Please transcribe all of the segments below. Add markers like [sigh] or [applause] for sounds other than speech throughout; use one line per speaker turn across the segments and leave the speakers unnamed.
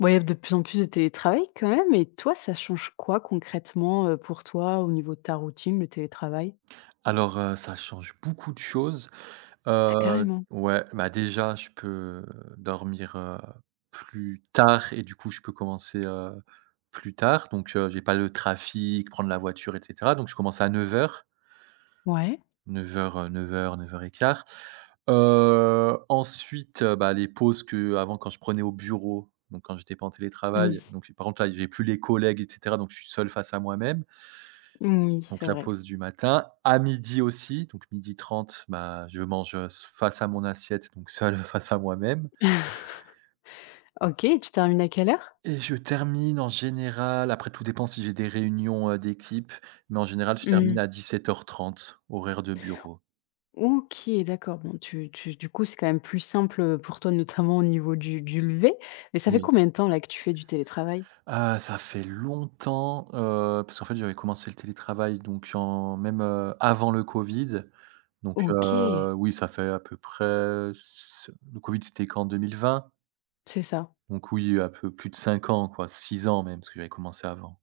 Bon, il y a de plus en plus de télétravail quand même et toi, ça change quoi concrètement, pour toi au niveau de ta routine, le télétravail?
Alors, ça change beaucoup de choses.
Ah
Ouais.
carrément,
Ouais, bah, déjà, je peux dormir, plus tard et du coup, je peux commencer, plus tard. Donc, j'ai pas le trafic, prendre la voiture, et cetera. Donc, je commence à
ouais.
9:00, 9:00, 9:00, 9:15. Ensuite, bah, les pauses que avant quand je prenais au bureau, donc quand j'étais pas en télétravail,
Mmh.
donc par contre, là, j'ai plus les collègues, et cetera, donc je suis seul face à moi-même.
Oui,
Donc
c'est
la
vrai.
pause du matin, à midi aussi, donc midi trente, bah, je mange, s face à mon assiette, donc seul [laughs] face à moi-même
[laughs] OK, tu termines à quelle heure?
et je termine en général, après tout dépend si j'ai des réunions, d'équipe, mais en général je termine
Mmh.
à 17:30, horaire de bureau.
OK, d'accord. Bon, tu du coup, c'est quand même plus simple, pour toi, notamment au niveau du lever. Mais ça fait
Oui.
combien de temps là que tu fais du télétravail?
Ah, ça fait longtemps, parce qu'en fait j'avais commencé le télétravail donc en même, avant le Covid. Donc,
OK,
oui, ça fait à peu près. Le Covid c'était qu'en 2020?
c'est ça.
Donc oui, un peu plus de 5 ans quoi, 6 ans même, parce que j'avais commencé avant.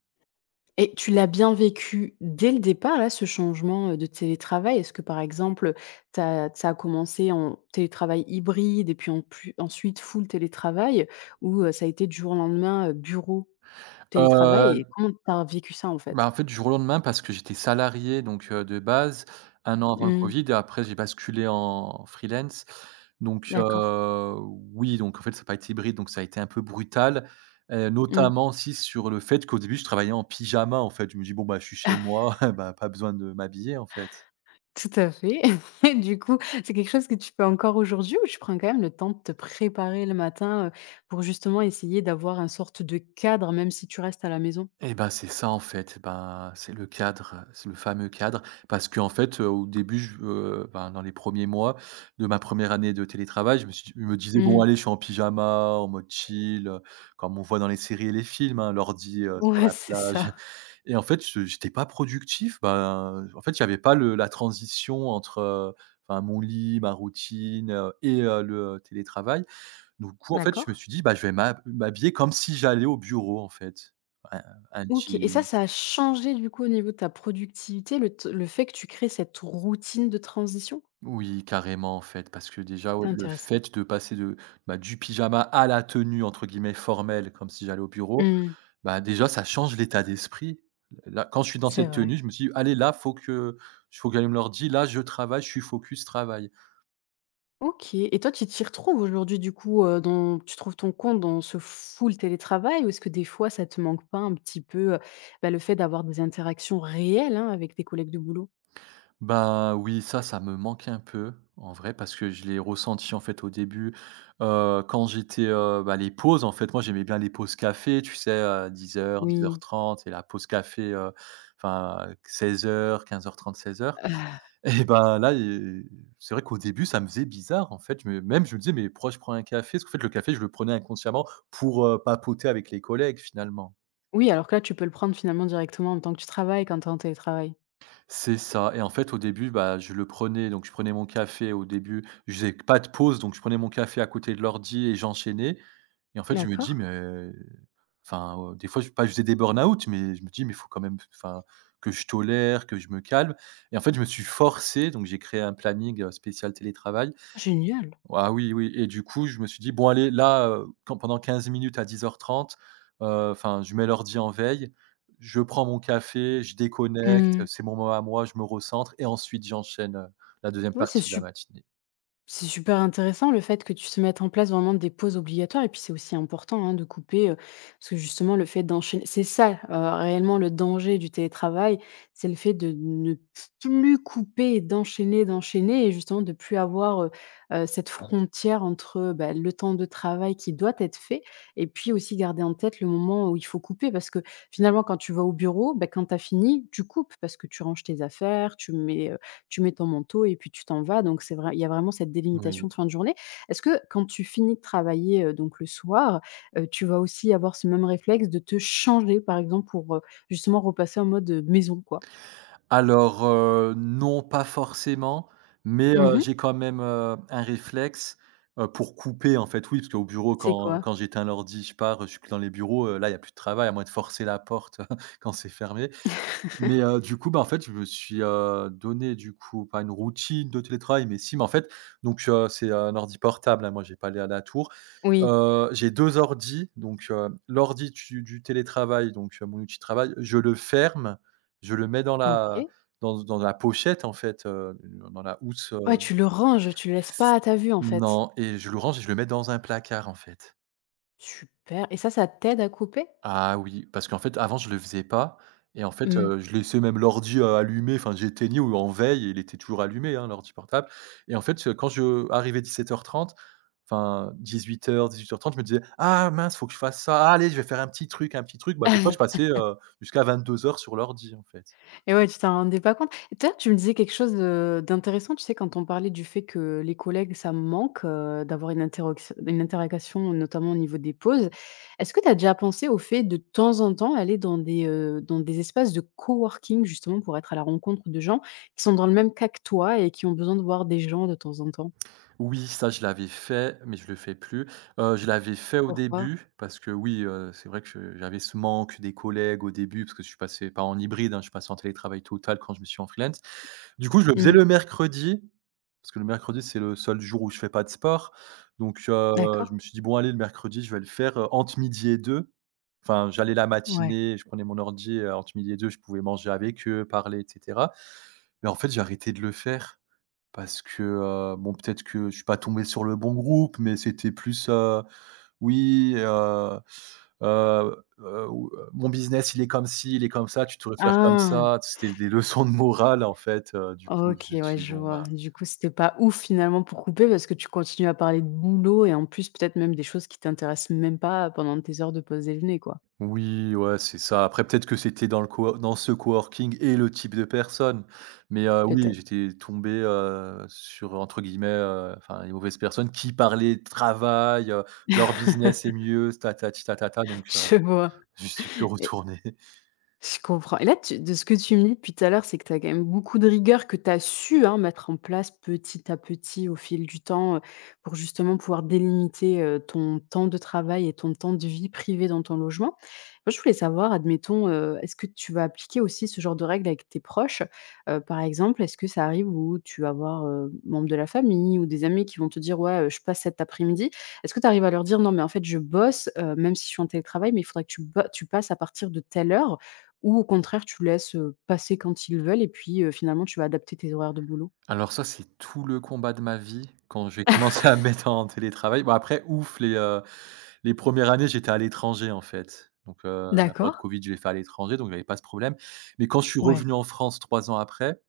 Et tu l'as bien vécu dès le départ, là, ce changement, de télétravail? Est-ce que, par exemple, tu ça a commencé en télétravail hybride et puis en plus ensuite full télétravail ou, ça a été du jour au lendemain, bureau, télétravail et
Heu,
comment tu as vécu ça, en
Bah,
fait?
en fait, du jour au lendemain parce que j'étais salarié, donc de base, 1 an avant le
Mmh,
Covid et après j'ai basculé en freelance. Donc
d'accord.
oui, donc en fait, ça a pas été hybride, donc ça a été un peu brutal,
Mmh.
notamment aussi sur le fait qu'au début, je travaillais en pyjama, en fait. Je me dis: «Bon, bah, je suis chez moi, [laughs] bah, pas besoin de m'habiller, en fait».
Tout à fait. [laughs] Et du coup, c'est quelque chose que tu fais encore aujourd'hui ou tu prends quand même le temps de te préparer le matin, pour justement essayer d'avoir une sorte de cadre, même si tu restes à la maison?
Eh ben, c'est ça en fait. Eh ben, c'est le cadre, c'est le fameux cadre parce qu'en fait, au début, je ben, dans les premiers mois de ma première année de télétravail, je me disais: «Bon
Mmh.
allez, je suis en pyjama, en mode chill, comme on voit dans les séries et les films, hein, l'ordi, sur
Ouais,
la
c'est
plage»
ça.
[laughs] et en fait, je j'étais pas productif, ben, en fait, j'avais pas le la transition entre, enfin mon lit, ma routine, et le télétravail. Du coup, en fait, je
D'accord.
me suis dit: «Bah, je vais m'habiller comme si j'allais au bureau, en fait». Un un
OK et ça,
jean.
ça a changé du coup au niveau de ta productivité, le fait que tu crées cette routine de transition?
Oui, carrément, en fait, parce que déjà, ouais,
C'est
le
intéressant.
fait de passer de, bah, du pyjama à la tenue, entre guillemets, «formelle», comme si j'allais au bureau,
Mmh.
bah, déjà, ça change l'état d'esprit. Là, quand je suis dans
C'est
cette tenue,
vrai.
je me suis dit: «Allez, là, faut que j'allume l'ordi. Là, je travaille, je suis focus travail».
OK et toi, tu t'y retrouves aujourd'hui du coup, dans tu trouves ton compte dans ce full télétravail ou est-ce que des fois ça te manque pas un petit peu, bah, le fait d'avoir des interactions réelles, hein, avec tes collègues de boulot?
Ben, oui, ça me manquait un peu, en vrai, parce que je l'ai ressenti, en fait, au début, quand j'étais, bah, les pauses, en fait, moi, j'aimais bien les pauses café, tu sais, à 10 h, dix heures
Oui.
trente et la pause café, enfin, 16 h, 15 h 30, 16 h.
Ah.
[laughs] Et ben là. Et c'est vrai qu'au début, ça me faisait bizarre, en fait, je me même, je me disais: «Mais pourquoi je prends un café?» parce qu'en fait, le café, je le prenais inconsciemment pour, papoter avec les collègues, finalement.
Oui, alors que là, tu peux le prendre finalement directement en tant que tu travailles quand tu es en télétravail.
C'est ça. Et en fait, au début, bah, je le prenais donc je prenais mon café. Au début, je faisais pas de pause donc je prenais mon café à côté de l'ordi et j'enchaînais. Et en fait, je me
D'accord.
dis: «Mais» enfin, des fois, je pas je faisais des burn-out, mais je me dis: «Mais il faut quand même enfin, que je tolère, que je me calme». Et en fait, je me suis forcé, donc j'ai créé un planning, spécial télétravail.
Génial.
Ah oui, oui. Et du coup, je me suis dit: «Bon allez, là, quand pendant 15 minutes à 10:30, enfin, je mets l'ordi en veille, je prends mon café, je déconnecte,
Mmh.
c'est mon moment à moi, je me recentre et ensuite j'enchaîne, la deuxième
Ouais, c'est
partie de la
super.
matinée».
C'est super intéressant le fait que tu se mettes en place vraiment des pauses obligatoires et puis c'est aussi important hein, de couper, parce que justement le fait d'enchaîner c'est ça, réellement le danger du télétravail, c'est le fait de ne plus couper et d'enchaîner, d'enchaîner et justement de plus avoir, cette frontière entre, bah, le temps de travail qui doit être fait et puis aussi garder en tête le moment où il faut couper. Parce que finalement quand tu vas au bureau, bah, quand tu as fini, tu coupes parce que tu ranges tes affaires, tu mets ton manteau et puis tu t'en vas. Donc c'est vrai, il y a vraiment cette délimitation
Oui.
de fin de journée. Est-ce que quand tu finis de travailler, donc le soir, tu vas aussi avoir ce même réflexe de te changer, par exemple, pour, justement repasser en mode, maison, quoi?
Alors, non, pas forcément, mais,
Mmh.
j'ai quand même, un réflexe, pour couper en fait, oui, parce qu'au bureau
C'est
quand
quoi?
quand j'éteins l'ordi, je pars, je suis plus dans les bureaux, là, il y a plus de travail à moins de forcer la porte [laughs] quand c'est fermé. Mais du coup, bah, en fait, je me suis, donné du coup, pas une routine de télétravail, mais si, mais en fait, donc c'est un ordi portable, hein, moi j'ai pas les à la tour.
Oui.
J'ai 2 ordis, donc l'ordi tu du télétravail, donc mon outil de travail, je le ferme, je le mets dans la
OK.
dans dans la pochette en fait, dans la housse,
Ouais, tu le ranges, tu le laisses pas à ta vue, en fait.
non. Et je le range et je le mets dans un placard en fait.
Super et ça t'aide à couper?
Ah oui, parce qu'en fait, avant, je le faisais pas. Et en fait,
Mmh.
je laissais même l'ordi, allumé, enfin, j'éteignais ou en veille, et il était toujours allumé, hein, l'ordi portable. Et en fait, quand je arrivais 17 h 30, enfin 18 h 30, je me disais: «Ah mince, faut que je fasse ça. Ah allez, je vais faire un petit truc, un petit truc». Bah, des fois, je
[laughs]
passais, jusqu'à 22 h sur l'ordi, en fait.
Et ouais, tu t'en rendais pas compte. Et d'ailleurs, tu me disais quelque chose de d'intéressant, tu sais, quand on parlait du fait que les collègues, ça me manque, d'avoir une interrogation, notamment au niveau des pauses. Est-ce que tu as déjà pensé au fait de temps en temps aller dans des espaces de coworking justement pour être à la rencontre de gens qui sont dans le même cas que toi et qui ont besoin de voir des gens de temps en temps?
Oui, ça je l'avais fait, mais je le fais plus. Je l'avais fait au
Pourquoi?
début parce que oui, c'est vrai que je j'avais ce manque des collègues au début parce que je suis passé pas en hybride, hein, je suis passé en télétravail total quand je me suis en freelance. Du coup, je le faisais
Mmh.
le mercredi, parce que le mercredi, c'est le seul jour où je fais pas de sport. Donc
D'accord.
je me suis dit: «Bon allez, le mercredi, je vais le faire, entre midi et deux. Enfin, j'allais la
Ouais.
matinée, je prenais mon ordi, entre midi et deux, je pouvais manger avec eux, parler et cetera. Mais en fait, j'ai arrêté de le faire. Parce que, bon, peut-être que je suis pas tombé sur le bon groupe, mais c'était plus: «Oui, ou mon business, il est comme ci, il est comme ça, tu devrais faire comme
Ah!
ça». C'était des leçons de morale, en fait, du coup, je
OK,
me
ouais,
suis dit:
je
«Bon,
vois.
bah,
Du coup, c'était pas ouf finalement pour couper parce que tu continues à parler de boulot et en plus peut-être même des choses qui t'intéressent même pas pendant tes heures de pause déjeuner quoi,
oui, ouais, c'est ça». Après, peut-être que c'était dans ce coworking et le type de personne, mais, oui,
peut-être?
j'étais tombé, sur, entre guillemets, enfin, les mauvaises personnes qui parlaient de travail, leur business est mieux, tatati tatata, donc,
[laughs] Je vois.
je suis plus retourné. [laughs]
Je comprends et là tu de ce que tu me dis depuis tout à l'heure, c'est que tu as quand même beaucoup de rigueur que tu as su, hein, mettre en place petit à petit au fil du temps, pour justement pouvoir délimiter, ton temps de travail et ton temps de vie privée dans ton logement. Moi, je voulais savoir, admettons, est-ce que tu vas appliquer aussi ce genre de règles avec tes proches? Par exemple, est-ce que ça arrive où tu vas voir, membres de la famille ou des amis qui vont te dire: «Ouais, je passe cet après-midi». Est-ce que tu arrives à leur dire: «Non mais en fait je bosse, même si je suis en télétravail, mais il faudrait que tu passes à partir de telle heure». Ou au contraire, tu laisses, passer quand ils veulent et puis, finalement, tu vas adapter tes horaires de boulot?
Alors ça, c'est tout le combat de ma vie, quand j'ai commencé à me mettre en télétravail. Bon après, ouf, les premières années, j'étais à l'étranger, en fait. Donc, la
D'accord,
période Covid, je l'ai fait à l'étranger, donc j'avais pas ce problème. Mais quand je suis
ouais.
revenu en France 3 ans après,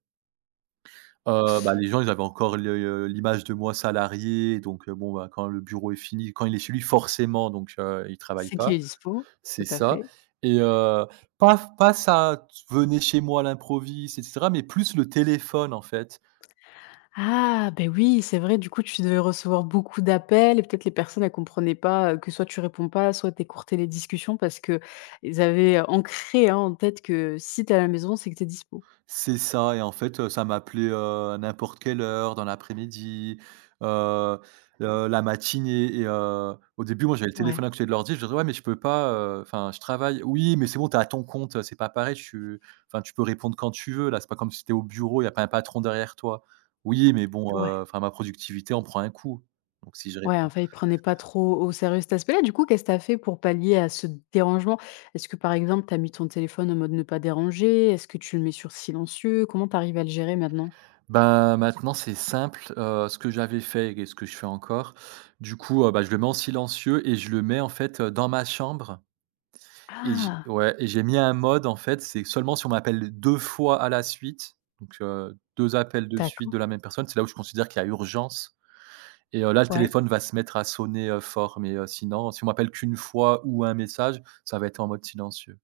bah, les gens, ils avaient encore l'image de moi salarié, donc, bon, bah, quand le bureau est fini, quand il est chez lui, forcément, donc, il travaille
C'est
pas.
qui est dispo,
C'est
tout à
ça.
fait.
Et pas ça, «venez chez moi à l'improviste» et cetera, mais plus le téléphone, en fait.
Ah, ben oui, c'est vrai, du coup, tu devais recevoir beaucoup d'appels et peut-être les personnes, elles comprenaient pas, que soit tu réponds pas, soit tu écourtais les discussions parce que ils avaient ancré, hein, en tête que si tu es à la maison, c'est que tu es dispo.
C'est ça. Et en fait, ça m'appelait, à n'importe quelle heure dans l'après-midi, heu la matinée, et au début, moi, j'avais le téléphone
Ouais.
à côté de l'ordi, je disais: «Ouais, mais je peux pas, enfin, je travaille». «Oui, mais c'est bon, t'es à ton compte, c'est pas pareil, tu enfin, tu peux répondre quand tu veux là, c'est pas comme si tu au bureau, il y a pas un patron derrière toi». «Oui, mais bon,
Ouais.
enfin, ma productivité en prend un coup, donc si je
Ouais,
réponds».
enfin, ils prenaient pas trop au sérieux cet aspect-là. Du coup, qu'est-ce que tu as fait pour pallier à ce dérangement? Est-ce que, par exemple, tu as mis ton téléphone en mode ne pas déranger? Est-ce que tu le mets sur silencieux? Comment tu arrives à le gérer maintenant?
Bah, maintenant, c'est simple, ce que j'avais fait et ce que je fais encore, du coup, bah, je le mets en silencieux et je le mets en fait, dans ma chambre. Et j'ai
Ah,
ouais, et j'ai mis un mode en fait, c'est seulement si on m'appelle 2 fois à la suite, donc 2 appels de suite de
d'accord,
la même personne, c'est là où je considère qu'il y a urgence. Et là, le
ouais.
téléphone va se mettre à sonner, fort, mais sinon, si on m'appelle qu'une fois ou un message, ça va être en mode silencieux.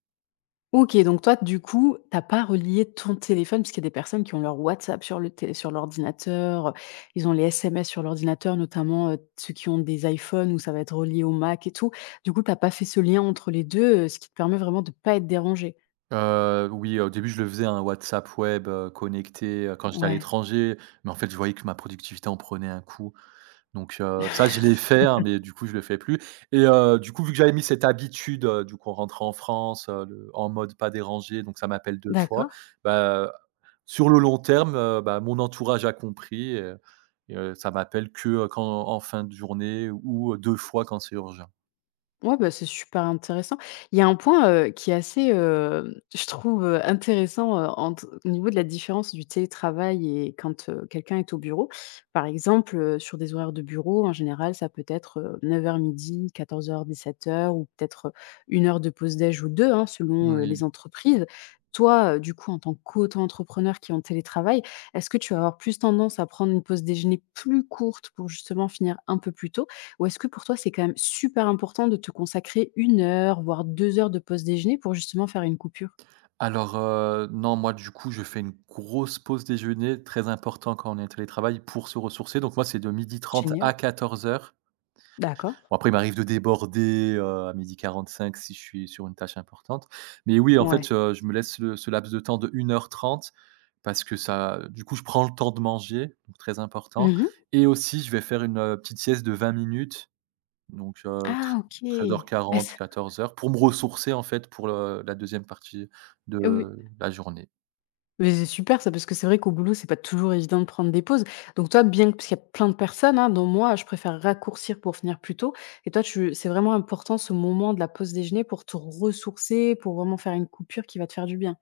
OK, donc toi, du coup, t'as pas relié ton téléphone, parce qu'il y a des personnes qui ont leur WhatsApp sur le télé sur l'ordinateur, ils ont les SMS sur l'ordinateur, notamment, ceux qui ont des iPhones où ça va être relié au Mac et tout. Du coup, t'as pas fait ce lien entre les 2, ce qui te permet vraiment de pas être dérangé?
Oui, au début, je le faisais un WhatsApp web, connecté, quand j'étais à
Ouais,
l'étranger, mais en fait, je voyais que ma productivité en prenait un coup. Donc, ça, je l'ai fait, hein, mais du coup je le fais plus. Et du coup, vu que j'avais mis cette habitude, du coup en rentrant en France, le en mode pas dérangé, donc ça m'appelle 2 fois.
d'accord.
Bah, sur le long terme, bah, mon entourage a compris, et ça m'appelle que, quand en fin de journée, ou 2 fois quand c'est urgent.
Ouais, bah, c'est super intéressant. Il y a un point, qui est assez, je trouve, intéressant, entre au niveau de la différence du télétravail et quand, quelqu'un est au bureau. Par exemple, sur des horaires de bureau, en général, ça peut être, 9h midi, 14h, 17h, ou peut-être, 1 heure de pause déj ou 2, hein, selon, les
Oui.
entreprises. Toi, du coup, en tant qu'auto-entrepreneur qui est en télétravail, est-ce que tu vas avoir plus tendance à prendre une pause déjeuner plus courte pour justement finir un peu plus tôt? Ou est-ce que pour toi, c'est quand même super important de te consacrer 1 heure, voire 2 heures de pause déjeuner pour justement faire une coupure?
Alors, non, moi du coup je fais une grosse pause déjeuner, très important quand on est en télétravail pour se ressourcer. Donc moi, c'est de 12h30 à
Génial.
14h.
D'accord.
Bon, après, il m'arrive de déborder, à cinq si je suis sur une tâche importante. Mais oui, en fait,
Ouais.
je me laisse le ce laps de temps de 1h30 parce que ça du coup, je prends le temps de manger, donc très important,
Mmh.
et aussi je vais faire une, petite sieste de 20 minutes, donc tre
Ah OK.
treize heures
Est-ce
quarante, 14h, pour me ressourcer, en fait, pour le la deuxième partie
oui.
de la journée.
Mais c'est super ça, parce que c'est vrai qu'au boulot, c'est pas toujours évident de prendre des pauses. Donc toi, bien que parce qu'il y a plein de personnes, hein, dont moi, je préfère raccourcir pour finir plus tôt et toi, tu c'est vraiment important ce moment de la pause déjeuner pour te ressourcer, pour vraiment faire une coupure qui va te faire du bien?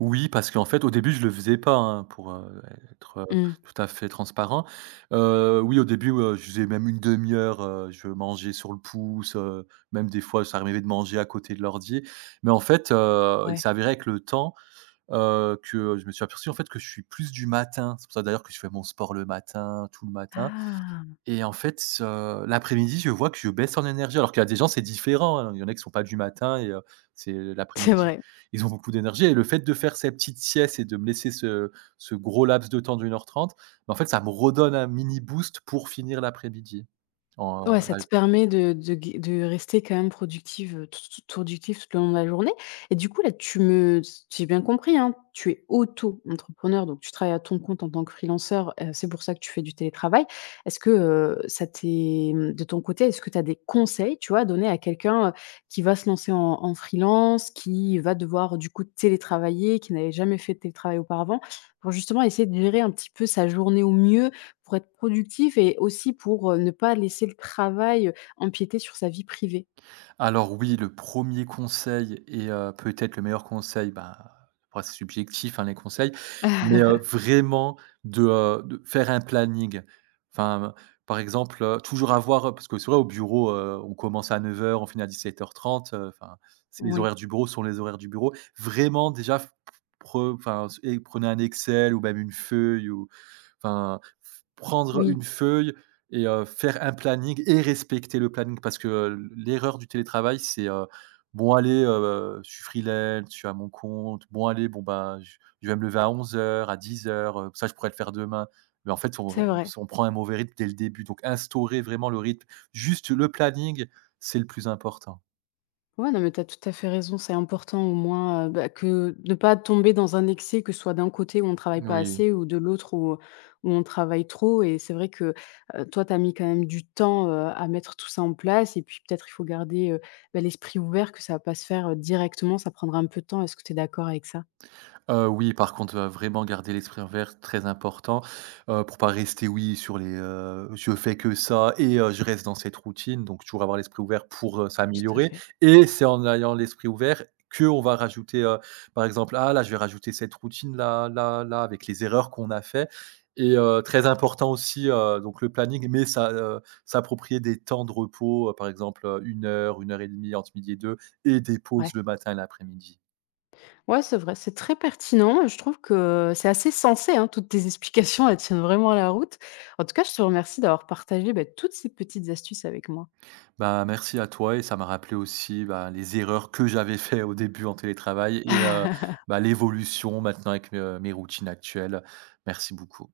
Oui, parce qu'en fait, au début, je le faisais pas, hein, pour être
Mmh.
tout à fait transparent. Oui, au début, je faisais même une demi heure, je mangeais sur le pouce, même des fois, ça arrivait de manger à côté de l'ordi. Mais en fait, il
Ouais.
s'est avéré avec le temps, que je me suis aperçu, en fait, que je suis plus du matin. C'est pour ça d'ailleurs que je fais mon sport le matin, tout le matin.
Ah!
Et en fait, l'après-midi, je vois que je baisse en énergie, alors qu'il y a des gens, c'est différent, hein. Il y en a qui sont pas du matin et c'est
C'est
l'après-midi.
vrai.
Ils ont beaucoup d'énergie, et le fait de faire ces petites siestes et de me laisser ce gros laps de temps d'une heure 30, en fait, ça me redonne un mini boost pour finir l'après-midi en, heu,
Ouais, ça
là
te permet de rester quand même productive, tou tou productif tout le long de la journée et du coup, là, tu me si j'ai bien compris, hein, tu es auto-entrepreneur, donc tu travailles à ton compte en tant que freelanceur, c'est pour ça que tu fais du télétravail. Est-ce que, ça t'est de ton côté, est-ce que tu as des conseils, tu vois, à donner à quelqu'un, qui va se lancer en freelance, qui va devoir, du coup, télétravailler, qui n'avait jamais fait de télétravail auparavant, pour justement essayer de gérer un petit peu sa journée au mieux, pour être productif et aussi pour, ne pas laisser le travail, empiéter sur sa vie privée.
Alors oui, le premier conseil et peut-être le meilleur conseil, bah, après c'est subjectif, hein, les conseils, mais
[laughs]
vraiment de faire un planning. Enfin, par exemple, toujours avoir, parce que c'est vrai, au bureau, on commence à 9h, on finit à 17h30, enfin, c'est les
Oui,
horaires du bureau sont les horaires du bureau. Vraiment, déjà pre enfin, et prenez un Excel ou même une feuille, ou enfin, prendre
oui,
une feuille et faire un planning et respecter le planning, parce que l'erreur du télétravail, c'est: «Bon, allez, je suis freelance, je suis à mon compte. Bon allez, bon ben, je vais me lever à 11h à 10h, ça je pourrais le faire demain». Mais en fait, on
c'est
on
vrai.
on prend un mauvais rythme dès le début, donc instaurer vraiment le rythme, juste le planning, c'est le plus important.
Ouais, non, mais tu as tout à fait raison, c'est important au moins, bah, que de ne pas tomber dans un excès, que ce soit d'un côté où on ne travaille pas
Oui.
assez ou de l'autre où, où on travaille trop et c'est vrai que, toi, tu as mis quand même du temps, à mettre tout ça en place et puis peut-être il faut garder, bah, l'esprit ouvert que ça va pas se faire, directement, ça prendra un peu de temps. Est-ce que tu es d'accord avec ça?
Oui, par contre, vraiment garder l'esprit ouvert, très important, pour pas rester, oui, sur les, «Je fais que ça et je reste dans cette routine», donc toujours avoir l'esprit ouvert pour
Tout à
s'améliorer,
fait.
et c'est en ayant l'esprit ouvert que on va rajouter, par exemple: «Ah là, je vais rajouter cette routine là, là, là», avec les erreurs qu'on a fait. Et très important aussi, donc le planning, mais ça, s'approprier des temps de repos, par exemple, 1 heure, 1h30 entre midi et 2, et des
Ouais.
pauses le matin et l'après-midi.
Ouais, c'est vrai, c'est très pertinent. Je trouve que c'est assez sensé, hein, toutes tes explications, elles tiennent vraiment la route. En tout cas, je te remercie d'avoir partagé, bah, toutes ces petites astuces avec moi.
Bah, merci à toi et ça m'a rappelé aussi, bah, les erreurs que j'avais fait au début en télétravail et
[laughs]
bah, l'évolution maintenant avec mes routines actuelles. Merci beaucoup.